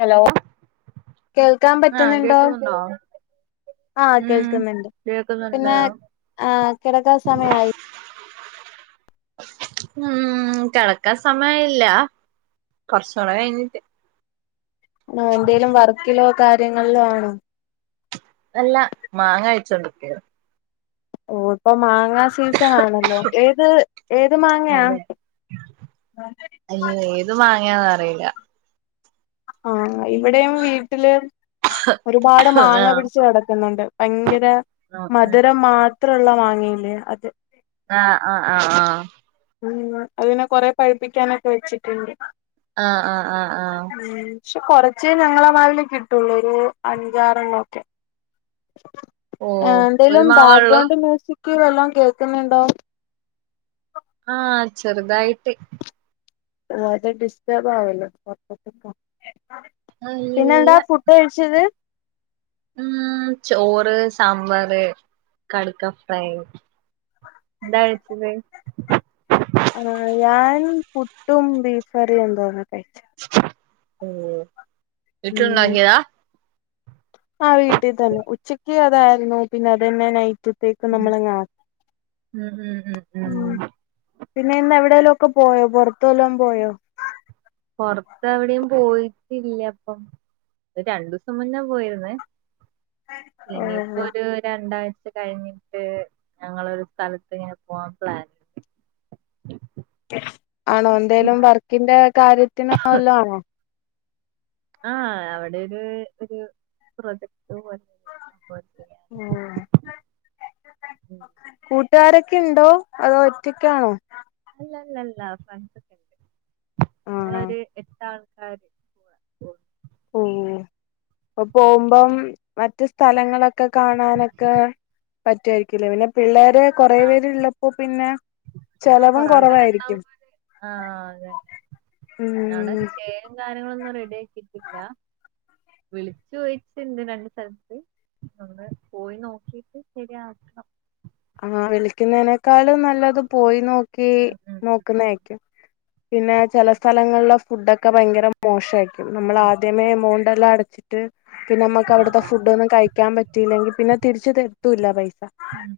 Hello കേൾക്കാൻ ആഹ് പറ്റുന്നുണ്ടോ കേക്കുന്നുണ്ടോ ആഹ് ഉം കേൾക്കുന്നുണ്ട് കേക്കുന്നുണ്ട് പിന്നെ ആ കിടക്കാ സമയായി ഉം കിടക്കാൻ സമയല്ല കുറച്ചുകൂടെ കഴിഞ്ഞിട്ട് ആ എന്തേലും വർക്കിലോ കാര്യങ്ങളിലോ ആണോ അല്ല മാങ്ങ അയച്ചോണ്ടൊക്കെയ ഓ ഇപ്പൊ മാങ്ങാ സീസൺ ആണല്ലോ ഏത് ഏത് മാങ്ങയാ? അയ്യ ഏത് വാങ്ങയാന്ന് അറിയില്ല ആഹ് ഇവിടെയും വീട്ടില് ഒരുപാട് ആഹ് മാങ്ങ പിടിച്ച് കിടക്കുന്നുണ്ട് ഭയങ്കര ആഹ് മധുരം മാത്രള്ള വാങ്ങ ഇല്ലേ അത് ആഹ് ആ ആഹ് ആഹ് അതിനെ കൊറെ പഴുപ്പിക്കാനൊക്കെ വെച്ചിട്ടുണ്ട് ആഹ് ആഹ് ആഹ് ആഹ് ഉം പക്ഷെ കൊറച്ചേ ഞങ്ങളെ മാവിൽ കിട്ടുള്ളൂ ഒരു അഞ്ചാറ എണ്ണം ഒക്കെ ഓ ഒരു എന്തെേലും മാവേള്ളൂ ബാക്ക്ഗ്രൗണ്ട് മ്യൂസിക് വല്ലം കേൾക്കുന്നുണ്ടോ ആഹ് ചെറുതായിട്ട് അത് ഡിസ്റ്റർബ് ആവല്ലോ [inaudible] പിന്നെ എന്താ നല്ല ഫു ഫുഡ് കഴിച്ചത് ഉം ചോറ്, സാമ്പാർ, കടുക്ക ഫ്രൈ എന്താ കയിച്ചത് ആ ഞാൻ പുട്ടും ബീഫ കറിയും എന്തോന്ന കഴിച്ചത് ഉം വീട്ടില് ഉണ്ടാക്കിയതാ ആ വീട്ടിൽ തന്നെ ഉച്ചക്ക് അതായിരുന്നു പിന്നെ അതന്നെ നൈറ്റ് റ്റ്ത്തേക്ക് ഉം നമ്മളങ്ങ് ആക്കി ഉം ഉം ഉം പിന്നെ ഇന്ന് എവിടെയെലും ഒക്കെ പോയോ പുറത്തു വല്ലോംപോയോ പൊറത്ത് അവിടെയും പോയിട്ടില്ല അപ്പം ഒരു രണ്ടു ദിവസം മുന്നെ പോയിരുന്നേ ഇനിയിപ്പോ ഓഹ് ഒരു രണ്ടാഴ്ച കഴിഞ്ഞിട്ട് ഞങ്ങള ഒരു സ്ഥലത്ത് ഇങ്ങനെ പോവാൻ പ്ലാൻ ആണോ എന്തേലും വർക്കിന്റെ കാര്യത്തിനോ വല്ല ആണോ ആഹ് അവിടെ ഒരു ഒരു പ്രൊജക്ട് പോലെ സംഭവ ആഹ് ഉം കൂട്ടുകാരൊക്കെ ഉണ്ടോ അതോ ഒറ്റക്കാണോ അല്ല അല്ലല്ല ഫ്രാൻസ്ണ്ട് ആഹ് ഞങ്ങളൊരു എട്ട് ആൾക്കാര് ഉം പോയിണ് അപ്പം പോകുമ്പം മറ്റ് സ്ഥലങ്ങളൊക്കെ കാണാനൊക്കെ പറ്റു വായിരിക്കില്ലേ പിന്നെ പിള്ളേർ എ കൊറെ പേരുള്ളപ്പോ പിന്നെ ആ ചെലവും കൊറെ ആൾക്കാരുണ്ടാക്കുമ്പോ കൊറവായിരിക്കും പിന്നെ ആ് അതെനെ അവിടെ ഉം സ്റ്റേ ഗാനങ്ങളൊന്നും റെഡി ആക്കിട്ടില്ല വിളിച്ചു ചോദിച്ചിണ്ട് രണ്ട് സ്ഥലത്ത് ഒന്ന് പോയി നോക്കിട്ട് ശരിയാക്കാം ആഹ് വിളിക്കുന്നതിനേക്കാള് നല്ലത് പോയി നോ ക്കി ഉം നോക്കുന്നായിരിക്കും പിന്നെ ചെല സ്ഥലങ്ങളിലെ ഫുഡക് ക്കെ ഭയങ്കര മോശായിരിക്കും. ഉം നമ്മളാദ്യമേ എമൗണ്ട് എല്ലാ അടച്ചിട് ട്ട് പിന്നമ്മക്കവിടുത്തെ അതാ ഫുഡ്ടൊന്നും ന് കഴിക്കാൻ പറ്റിയില്ലെങ്കി പിന്നെ തിരിച്ച് തരത്തൂല്ല പൈസ ഉം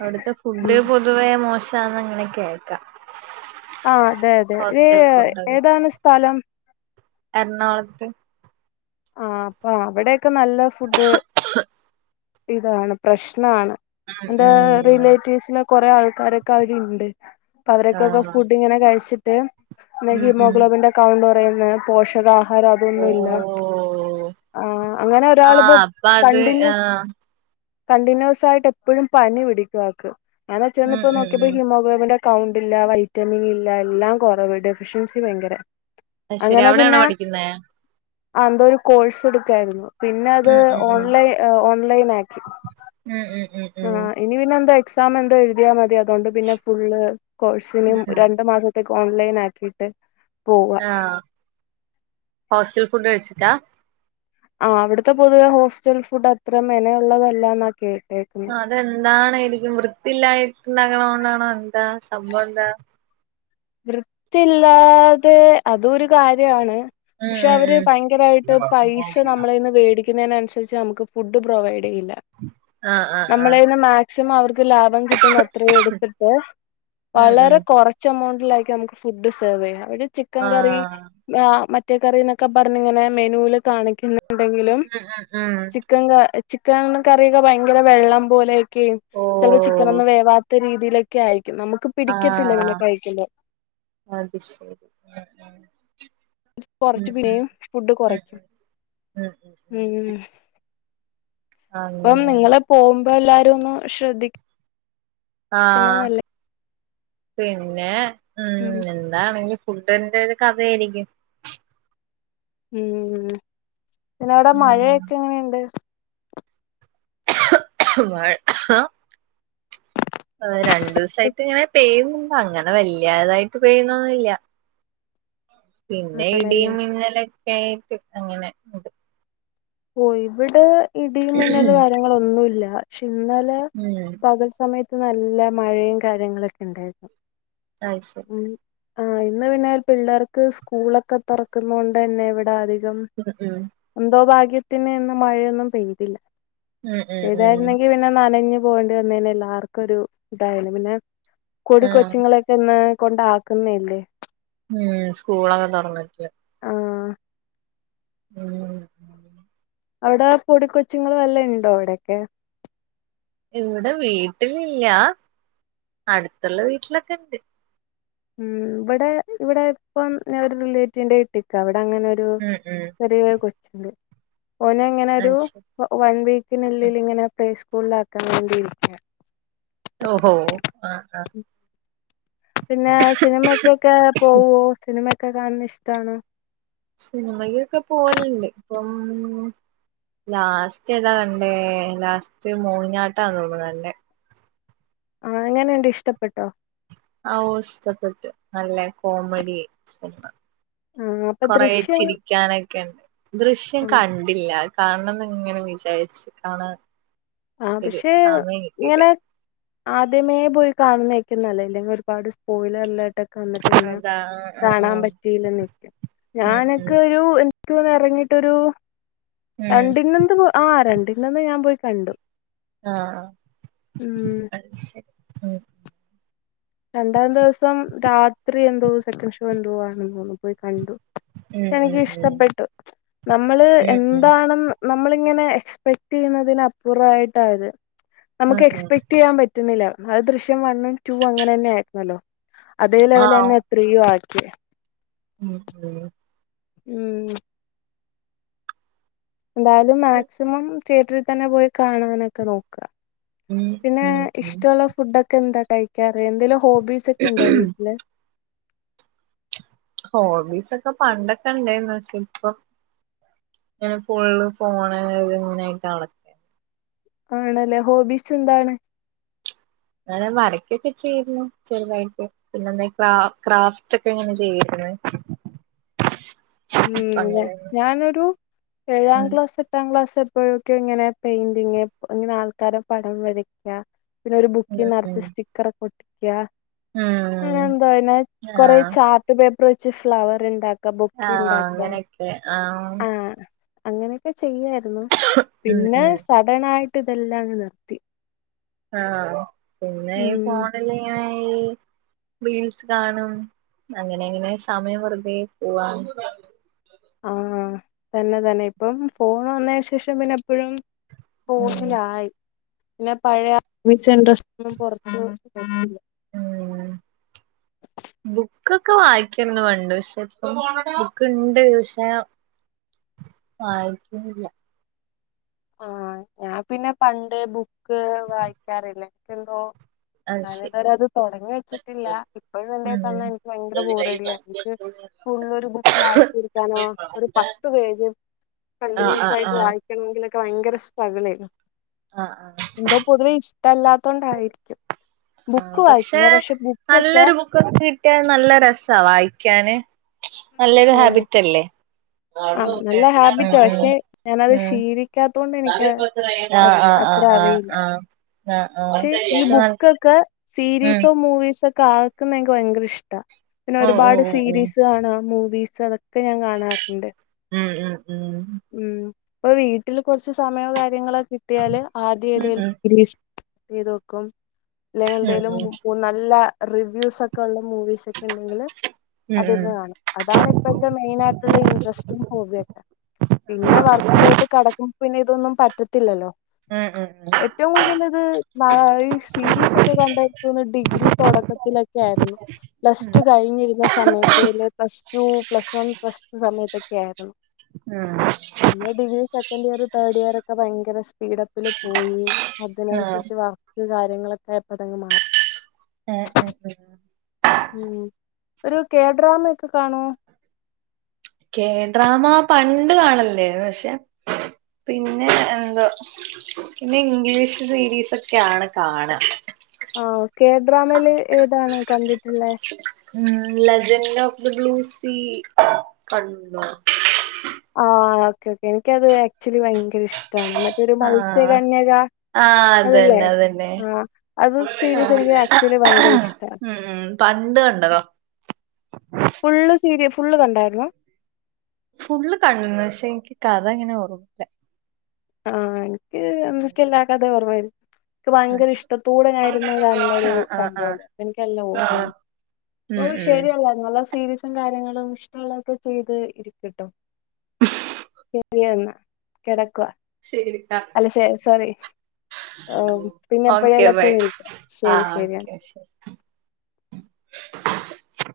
അവിടുത്തെ ഫുഡ് പൊ തുവേ മോശാന്ന് ങ്ങനെകേക്കാ ആ അതെ അതെ ഇത് ഏതാണ് സ്ഥലം എർണാകുളത്ത് ആ അപ്പൊ അവിടെക്കെ നല്ല ഫുഡ് ഇതാണ് പ്രശ്നാണ് എന്റെ ഉം ഉം റിലേറ്റീവ്സിലെ കൊറെ ആൾക്കാരൊക്കവടിണ്ട് അപ്പൊ അവരൊക്കെൊക്കെ ആഹ് ഫുഡ് ഇങ്ങനെ കഴിച്ചിട്ട് ഉം ഉം ഹിമോഗ്ലോബിന്റെക്കൗണ്ട് കുറയുന്ന് പോഷക ഹാരം അതൊന്നുല്ല, ഓഹ് ആ അങ്ങനെ ആഹ് ഒരാളിപ്പോ അപ്പൊ അത് കണ്ടിന്യൂ ആഹ് കണ്ടിന്യൂസായിട്ട് എപ്പഴും പനി പിടിക്കും ആക്ക്. അങ്ങനെ ചെന്ന് ഉം ഇപ്പോ ഉം നോക്കിയപ്പോ ഉം ഹീമോഗ്ലോബിൻ്റെ കൗണ്ട്ല്ല വൈറ്റമിൻ ഇല്ല എല്ലാം കൊറവ് ഡെഫിഷ്യൻസി ഭയങ്കര അയ് ശെരി അവിടെയാണോ പഠിക്കുന്നെ അന്തോ ഒരു കോഴ്സ് എടുക്കായിരുന്നു പിന്നത് ഉം ഉം ഓൺലൈ ഓൺലൈനാക്കി ഉം ഉം ഉം ആ ഇനി പിന്നെ എന്തോ എക്സാം എന്തോ എഴുതിയാമതി അതുകൊണ്ട് പിന്നെ ഫുള്ള് കോഴ്സിന് ഉം ഉം രണ്ടു മാസ ത്തേക്കോൺലൈനാക്കിട്ട് ആഹ് ഹോസ്റ്റൽ ഫുഡ് കഴിച്ചിട്ടാ ആഹ് അവിടുത്തെ പൊതുവെ ഹോസ്റ്റൽ ഫുഡ് അത്ര മെന ഉള്ളതല്ലന്നാ കേട്ട അതെന്താണ് എരിക്കും വൃത്തില്ലായിട്ടുണ്ടാക്കണത് കൊണ്ടാണോ എന്താ സംഭവന്താ വൃത്തില്ലാതെ അതുഒരു കാര്യമാണ് ഉം പക്ഷെ ഉം അവര് ഉം ഭയങ്കരായിട്ട് പൈസ നമ്മളേ ന്ന് വേടി ക്കുന്നതിനൻസരിച്ച് നമുക്ക് ഫുഡ് പ്രൊവൈഡെയ്യില്ല, ആഹ് ആഹ് ആഹ് നമ്മളേന്ന് മാ സിമം അവർക്ക് ലാഭം കിട്ടുന്ന അത്രയും എടുത്തിട്ട് ഉം വളരെ ഉം കൊറച്ചെമൗ ണ്ടിലായിരിക്കും നമുക്ക് ഫുഡ് സെർവെയ്യാ, ഒരു ചിക്കൻ കറി ആഹ് ആഹ് മറ്റേ കറിന്നൊക്കെ പർഞ്ഞിങ്ങനെ മെനൂല് കാണിക്കുന്ന ണ്ടെങ്കിലും ഉം ഉം ഉം ചിക്കൻ ക ചിക്കൻ കറിയൊക്കെ ഭയങ്കര വെള്ളം പോലെയൊക്കെയ ചെല ചി ഓഹ് ക്കനൊന്നുംവേവാത്ത രീതിയിലൊക്കെ ആയിരിക്കും നമുക്ക് പിടിക്കത്തില്ല പിന്നെ ആഹ് കഴിക്കുമ്പോ അത് ശരി ഉം കുറച്ച് ഉം പിന്നേയും ഫുഡ് ഉം കൊറയ്ക്കും ഉം പ്പം അങ്ങനെ നിങ്ങളെ പോവുമ്പ എല്ലാരു ഒന്ന് ശ്രദ്ധി- ആഹ് പിന്നെ ഉം താണെങ്കി ഫുഡിന്റെ ഒര് കഥയായിരിക്കും ഉം പിന്നവിടെ ഉം. മഴയൊക്കെ എങ്ങനെയിണ്ട് [inaudible] രണ്ടൂസായിട്ട് ഇങ്ങനെ പെയ്യുന്നുണ്ട് അങ്ങനെ വല്യാതായിട്ട് പെയ്യ്ണൊന്നുംല്യ പിന്നെ ആണല്ലേ ഇടിയും മിന്നലൊക്യായിട്ട് അങ്ങനെ ഉണ്ട് ഓ ഇവിടെ ഇടിയും മിന്നല് കാര്യങ്ങളൊന്നുല്ല ക്ഷെ ഇന്നലെ ഉം പകൽ സമയത്ത് നല്ല മഴയും കാര്യങ്ങളൊക്കെണ്ടായിരുന്നു അയ്ശരി ഉം ആഹ് ഇന്ന് പിന്നെ പിള്ളേർക്ക് സ്കൂളൊക്കെ തൊറക്ക്ന്നോണ്ട് ന്ന് ഇവടെ അധികം [unintelligible] എന്തോ ഭാഗ്യത്തിന് ഇന്ന് മഴയൊന്നും പെയ്തില്ല. ഉം ഉം ഉം പെയ്തായിരുന്നെങ്കില് ന്നെ നനഞ്ഞ് പോകേണ്ടി വന്നേനെ എല്ലാർക്കൊരു ഇതായിനി. പിന്നെ ആഹ് കൊടുകൊച്ചുങ്ങളെ ക്കെന്ന് കൊണ്ടാക്കുന്നേല്ലേ. ആഹ് സ്കൂളൊക്കെ തൊറന്ന്ട്ട്. ആഹ് ആഹ് അവ്ടെ പൊടി കൊച്ചുങ്ങള് വല്ലെ ണ്ടോ അവ്‌ടെക്കെ? ഇവ്ടെ വീട്ടിലില്ല്യാ. അട്ത്ത്ള്ള വീട്ടിലൊക്കെ ണ്ട്. ഉം. വടെ ഇവടെ ഇപ്പം ഞാനൊരു റിലേറ്റീവിന്റെ വീട്ടിക്കാ. അവ്ടെ അങ്ങനെ രു ഉം ഉം ചെറിയകൊച്ചുണ്ട്. ഓനങ്ങനെ രു അത് ശരി വ വൺ ഉം. വീക്കിനുള്ളില് ങ്ങനെ പ്ലേ സ്ക്കൂള്ളാക്കാൻ വേണ്ടിയിരിക്കാ ഓഹ് ഹോ ആഹ് ആഹ് [inaudible] പിന്നെ സിനിമക്കൊക്കെ പോവോ സിനിമെക്കെ കാൺണെ ഇഷ്ടാണൊ? സിനിമയൊക്കെക്കെ പോവൽണ്ട്. പ്പം ലാസ്റ്റ് ഏതാ കണ്ടേ. ലാസ്റ്റ് മോഹിനിയാട്ടാന്ന് തോന്നുന്നു കണ്ടേ. ആഹ് എങ്ങനെണ്ട് ഇഷ്ടപ്പെട്ടോ? അഓഹ് ഇഷ്ടപ്പെട്ട്. നല്ല കോമഡി സിനിമ. ആ അപ്പൊ കൊറേ ദൃശ്യം ചിരിക്കാനൊക്കെണ്ട്. ദൃശ്യം ആ കൺ ട്ടില്ലാ. കാണണംന്ന് ങ്ങനെ വിചാരിച്ച്. കാണാ ആഹ് പക്ഷെ ങ്ങനെ ആദ്യമേ പോയി കാണുന്നേക്കും നല്ലേ. ഇല്ലെങ്കി ഒരുപാട് സ്പോയിലർലാട്ടൊ അന്ന്ട്ട് പിന്നെ അതാ ആ കാണാം ആ പറ്റില്ലെന്ന് വെക്കും. ഉം ഞാനൊക്കെ ഒരു എന്ത് ക്ക് തോന്ന്ന്നെ എറങ്ങിട്ടൊരു ഉം രണ ഉം ണ്ടിന്നെന്ത് പോവാ ആഹ് രണ്ടിന്ന ന്ന് ഞാ പോയി കണ്ടു. ആഹ് ഉം അത് ശ രണ്ടാം ദിവസം രാത്രി എന്തോ സെക്കൻ് ഷോ എന്തോ ആണന്ന് തോന്ന് ണു പോയി കണ്ടു. പക്ഷെ ഉം ഉം എനിക്ക് ഉം ഇഷ്ടപ്പെട്ടു. നമ്മള് ഉം ഉം എന്താണെന്ന് നമ്മളിങ്ങനെ എക്സ്പെക്ട് ചെയ്യ്ന്നതിന് അപ്പൂർവായിട്ടാത്. നമുക്ക് ഉം ഉം എക്സ്പെക്ടെയ്യാൻ പ റ്റ്ണില്ലാ. അഹ് ദൃശ്യം വണ്ണും, ടൂവും അങ്ങനെ ന്നെ ആയിര്ന്നല്ലോ? അതേ ആഹ് ലെവലെന്നെ ത്രീയും ആക്കി. ഉം ഉം ഉം ന്തായാലും മാക്സിമം തിയേറ്റർൽ തന്നെ പോയി കാണാനൊക്കെ നോക്കാ. ഉം പിന്നെ ഉം ഉം ഇഷ്ടോള്ള ഫുഡൊക്കെ ന്താ കഴിക്കാറ്? എന്തെലും ഹോബീ സെക്കെ ണ്ടോ വീട്ട്ല്? ഹോബീസൊക്കെ പണ്ടൊക്കെ ണ്ടേര്ന്ന് പക്ഷെ ഇപ്പം ങ്ങനെ ഫുള്ള് ഫോണ് ത് ങ്ങ നേയിട്ടാണ്. ആണല്ലേ. ഹോബീസെന്താണ്? ങ്ങനെ വരക്കൊക്കെ ചെയ്തിരുന്നു. ചെറ്തായിട്ട് പിന്നെന്താ ഈ ക്രാ ക്രാഫ്റ്റൊക്കെ ങ്ങനെ ചെയ്യേര്ന്ന് ഉം. ന്നെ ഞാനൊരു ഏഴാം ഉം ക്ലാസ് എട്ടാം ക്ലാസ് എപ്പോഴൊക്കെയൊ ങ്ങനെ പെയിന്റിംഗ്, ങ്ങനെ ആൾക്കാരെ പടം വരയ് ക്കാ. പിന്നെരു ഉം ഉം ബുക്കിന്നർത്ത് സ്റ്റിക്കറൊക്കെ ഒട്ടിക്കാ. ആഹ് ഉം എന്തൊ ഇന്നെ കൊറേ ആഹ് ചാർട്ട് പേപ്പർ വെച്ച് ഫ്ലവർ ണ്ടാക്കാ. ബൊ ആഹ് ഇണ്ടാക്ക അങ്ങനെയൊക്കെ ആഹ്. അങ്ങനെയൊക്കെ ചെയ്യായിരുന്നു. ഉം പിന്നെ, ഉം സഡൺ ആയിട്ട് ഇതെല്ലാം അങ്ങ് നിർത്തി. ആഹ്, പിന്നെ, ഉം ഫോണില്ല് ഇങ്ങനയി. റീൽസ് കാണും. അങ്ങനെ എങ്ങനെ സമയം വെറുതെ പോവാണ്. ആഹ്, തന്നെ, തന്നെ ഇപ്പം ഫോൺ വന്നതിന് ശേഷം പിന്ന എപ്പോഴും ഉം ഫോണിലായി. പിന്നെ, പഴയ മ്യൂച്ച് [unintelligible] പുറത് [inaudible] ബുക്കൊക്ക വായിക്കന്ന് പണ്ട് പക്ഷെ ഇപ്പ ബുക്ക് ഇണ്ട് പക്ഷേ. വായിക്കണില്ല. ആഹ്, ഞാൻ പിന്നെ പണ്ടേ ബുക്ക് വായിക്കാറില്ല. എന് ക്കെന്തോ അത് ഞാന് ശരി ഇത്വരത് തുടങ്ങി വെച്ചിട്ടില്ല. ഇപ്പോഴും എന്റെ തന്ന എനിക്ക് ഭയങ്കര ബോറടിയാണ്. എനിക്ക് ഉം ഫൂള്ലൊരു ബുക്ക് വായിച്ചിരിക്കാനോ, ഒരു പത്ത് പേജ്. ആഹ് കണ്ടിന്യൂസ് ആഹ് ആയിട്ട് വായിക്കണമെങ്കിലൊക്കെ ഭയങ്കര സ്ട്രഗിൾ ആയിരുന്നു. ആഹ്, ആഹ് എന്തോ, പൊതുവെ ഇഷ്ടമല്ലാത്തോണ്ടായിരിക്കും ബുക്ക് വായിക്കില്ല. പക്ഷെ, ബുക്ക് ഒക്കെ ഇപ്പ കിട്ടിയൽ നല്ല രസ വായിക്കാന്. നല്ലൊരു ഓഹ് ഹാബിറ്റ് അല്ലേ ഉം ആഹ്, നല്ല ഹാബിറ്റ ഉം പക്ഷെ ഞാനത് ഉം ക്ഷീലിക്കാത്തൊണ്ട് എനിക്ക ആഹ് അത് ആഹ് അത്ര ആഹ് ആഹ് അറിയില്ല. ആഹ് ആഹ് ആഹ് പക്ഷെ, ഈ നൽ ബുക്കൊക്ക സീരീസോ, മൂവീസൊക്ക, ആക്കുന്ന എനിക്ക് ഭയങ്കര ഇഷ്ടാ. പിന്നെ, ഉം ഒരുപാട് ഉം ഉം സീരീസ് കാണ മൂവീസ് അതൊക്കെ ഞാൻ കാണാറുണ്ട്. ഉം, ഉം, ഉം ഉം, ഇപ്പൊ വീട്ടില് കുറച്ച് സമയോ കാര്യങ്ങളോ കിട്ടിയാല് ആദ്യം ഉം ഉം ഉം ഉം ഉം ഉം ഉം ഏതോലും ഉം സീരീസ് ചെയ്ത് നോക്കും. അല്ലെങ്കി, ഉം എന്തെലും നല്ല റിവ്യൂസ് ഒക്കെ ഉള്ള മൂവീസ് ഒക്കെ ഉണ്ടെങ്കില്, അത് ഇരുന്ന് കണും. അതാണ് ഇപ്പോഴത്തെ മെയിന ആയിട്ടുള്ള ഇൻട്രസ്റ്റിഗ് ഹോബി. ഒക്കെ പിന്നെ വർക്കിലോട്ട് കടക്കും. പിന്നെ, ഇതൊന്നും പറ്റത്തില്ല ല്ലോ? ഉം ഉം ഏറ്റവും കൂടുതൽ ഇത്. ന, ഈ സീരീസ് ഒക്കെ കണ്ടിരിക്ക ഡിഗ്രി തുടക്കത്തിലൊക്കെ ആയിരുന്നു. പ്ലസ് ടു, കഴിഞ്ഞിരുന്ന സമയത്തിൽ plus two, plus one, plus സമയത്തൊക്കെ ആയിരുന്നു. ആഹ്. പിന്നെ ഡിഗ്രി സെക്കൻ് ഇയർ തേഡ് ഇയർ ഒക്കെ ഭയങ്കര സ്പീഡപ്പില് പോയി അ [unintelligible] ആഹ് കുറച്ച് വർക്ക് കാര്യങ്ങളൊക്കെ, ഇപ്പ അതങ്ങ് മാറ ഏഹ് ഏഹ് ഉം ഉം, ഒരു കെ ഡ്രാമ ഒക്കെ കാണുവോ? കെഡ്രാമ പണ്ട് കാണലിണ്ടരുന്നു. പക്ഷെ പിന്നെ, എന്തോ, പിന്നെ, ഇംഗ്ലീഷ് സീരീസ് ഒക്കെ ആണ് കാണ ആഹ്, ഒക്കെ, കെ ഡ്രാമേല് ഏതാണ് കണ്ടിട്ടുള്ളെ? ഉം, legend of the blue sea, കണ്ടു. ആഹ്‌, ഓക്കെ, ഓക്കേ, എനിക്കത് ആക്ച്വലി ഭയങ്കര ഇഷ്ടമാണ്. മറ്റരു മത്സ്യകന്യക. ആഹ്, അത് അതല്ലേ? തന്നെ, അത് തന്നെ, ആഹ് അത് സീരീസ് എനിക്ക് ആക്ച്വലി ആഹ് ഭയങ്കര [unintelligible] ഇഷ്ടാണ് ഉം പണ്ട് കണ്ടത. ഫുള്ള് സീരി ഫുള് കണ്ടായിരുന്നോ? ഫുള്ള് കണ്ടന്ന്. പക്ഷെ, എനിക്ക് കഥ അങ്ങനെ ഓർമ്മില്ല. ആഹ്, എനിക്ക് അന്നക്കെ എല്ലാ കഥ ഓർമയി എനിക്ക് ഭയങ്കര ഇഷ്ടത്തോടെ നായിരുന്ന കാണുനൊരു ആ ആ ആ സംഭവല്ലേ? അപ്പൊ എനിക്ക് നല്ല ആ ഓർമ്മണ്ട്. ഉം ഓഹ് ഉം ശെരിയെന്നാ നല്ല സീരീസും കാര്യങ്ങളും ഇഷ്ട്ടള്ളാെക്കെ ചെയ്ത് ഇരിക്ക്ട്ടോ മ്മ്ഹ് ശെരിയെന്നാ കെടക്കുവാ ശെരിടി അല്ല ശെ സോറി ആഹ് പിന്നെ ഓക്കെ എപ്പെഴേലെക്കെ ബൈ വിളിക്കാം ആ ശെരി ശെര്യാണ് ഓക്കെ ശരി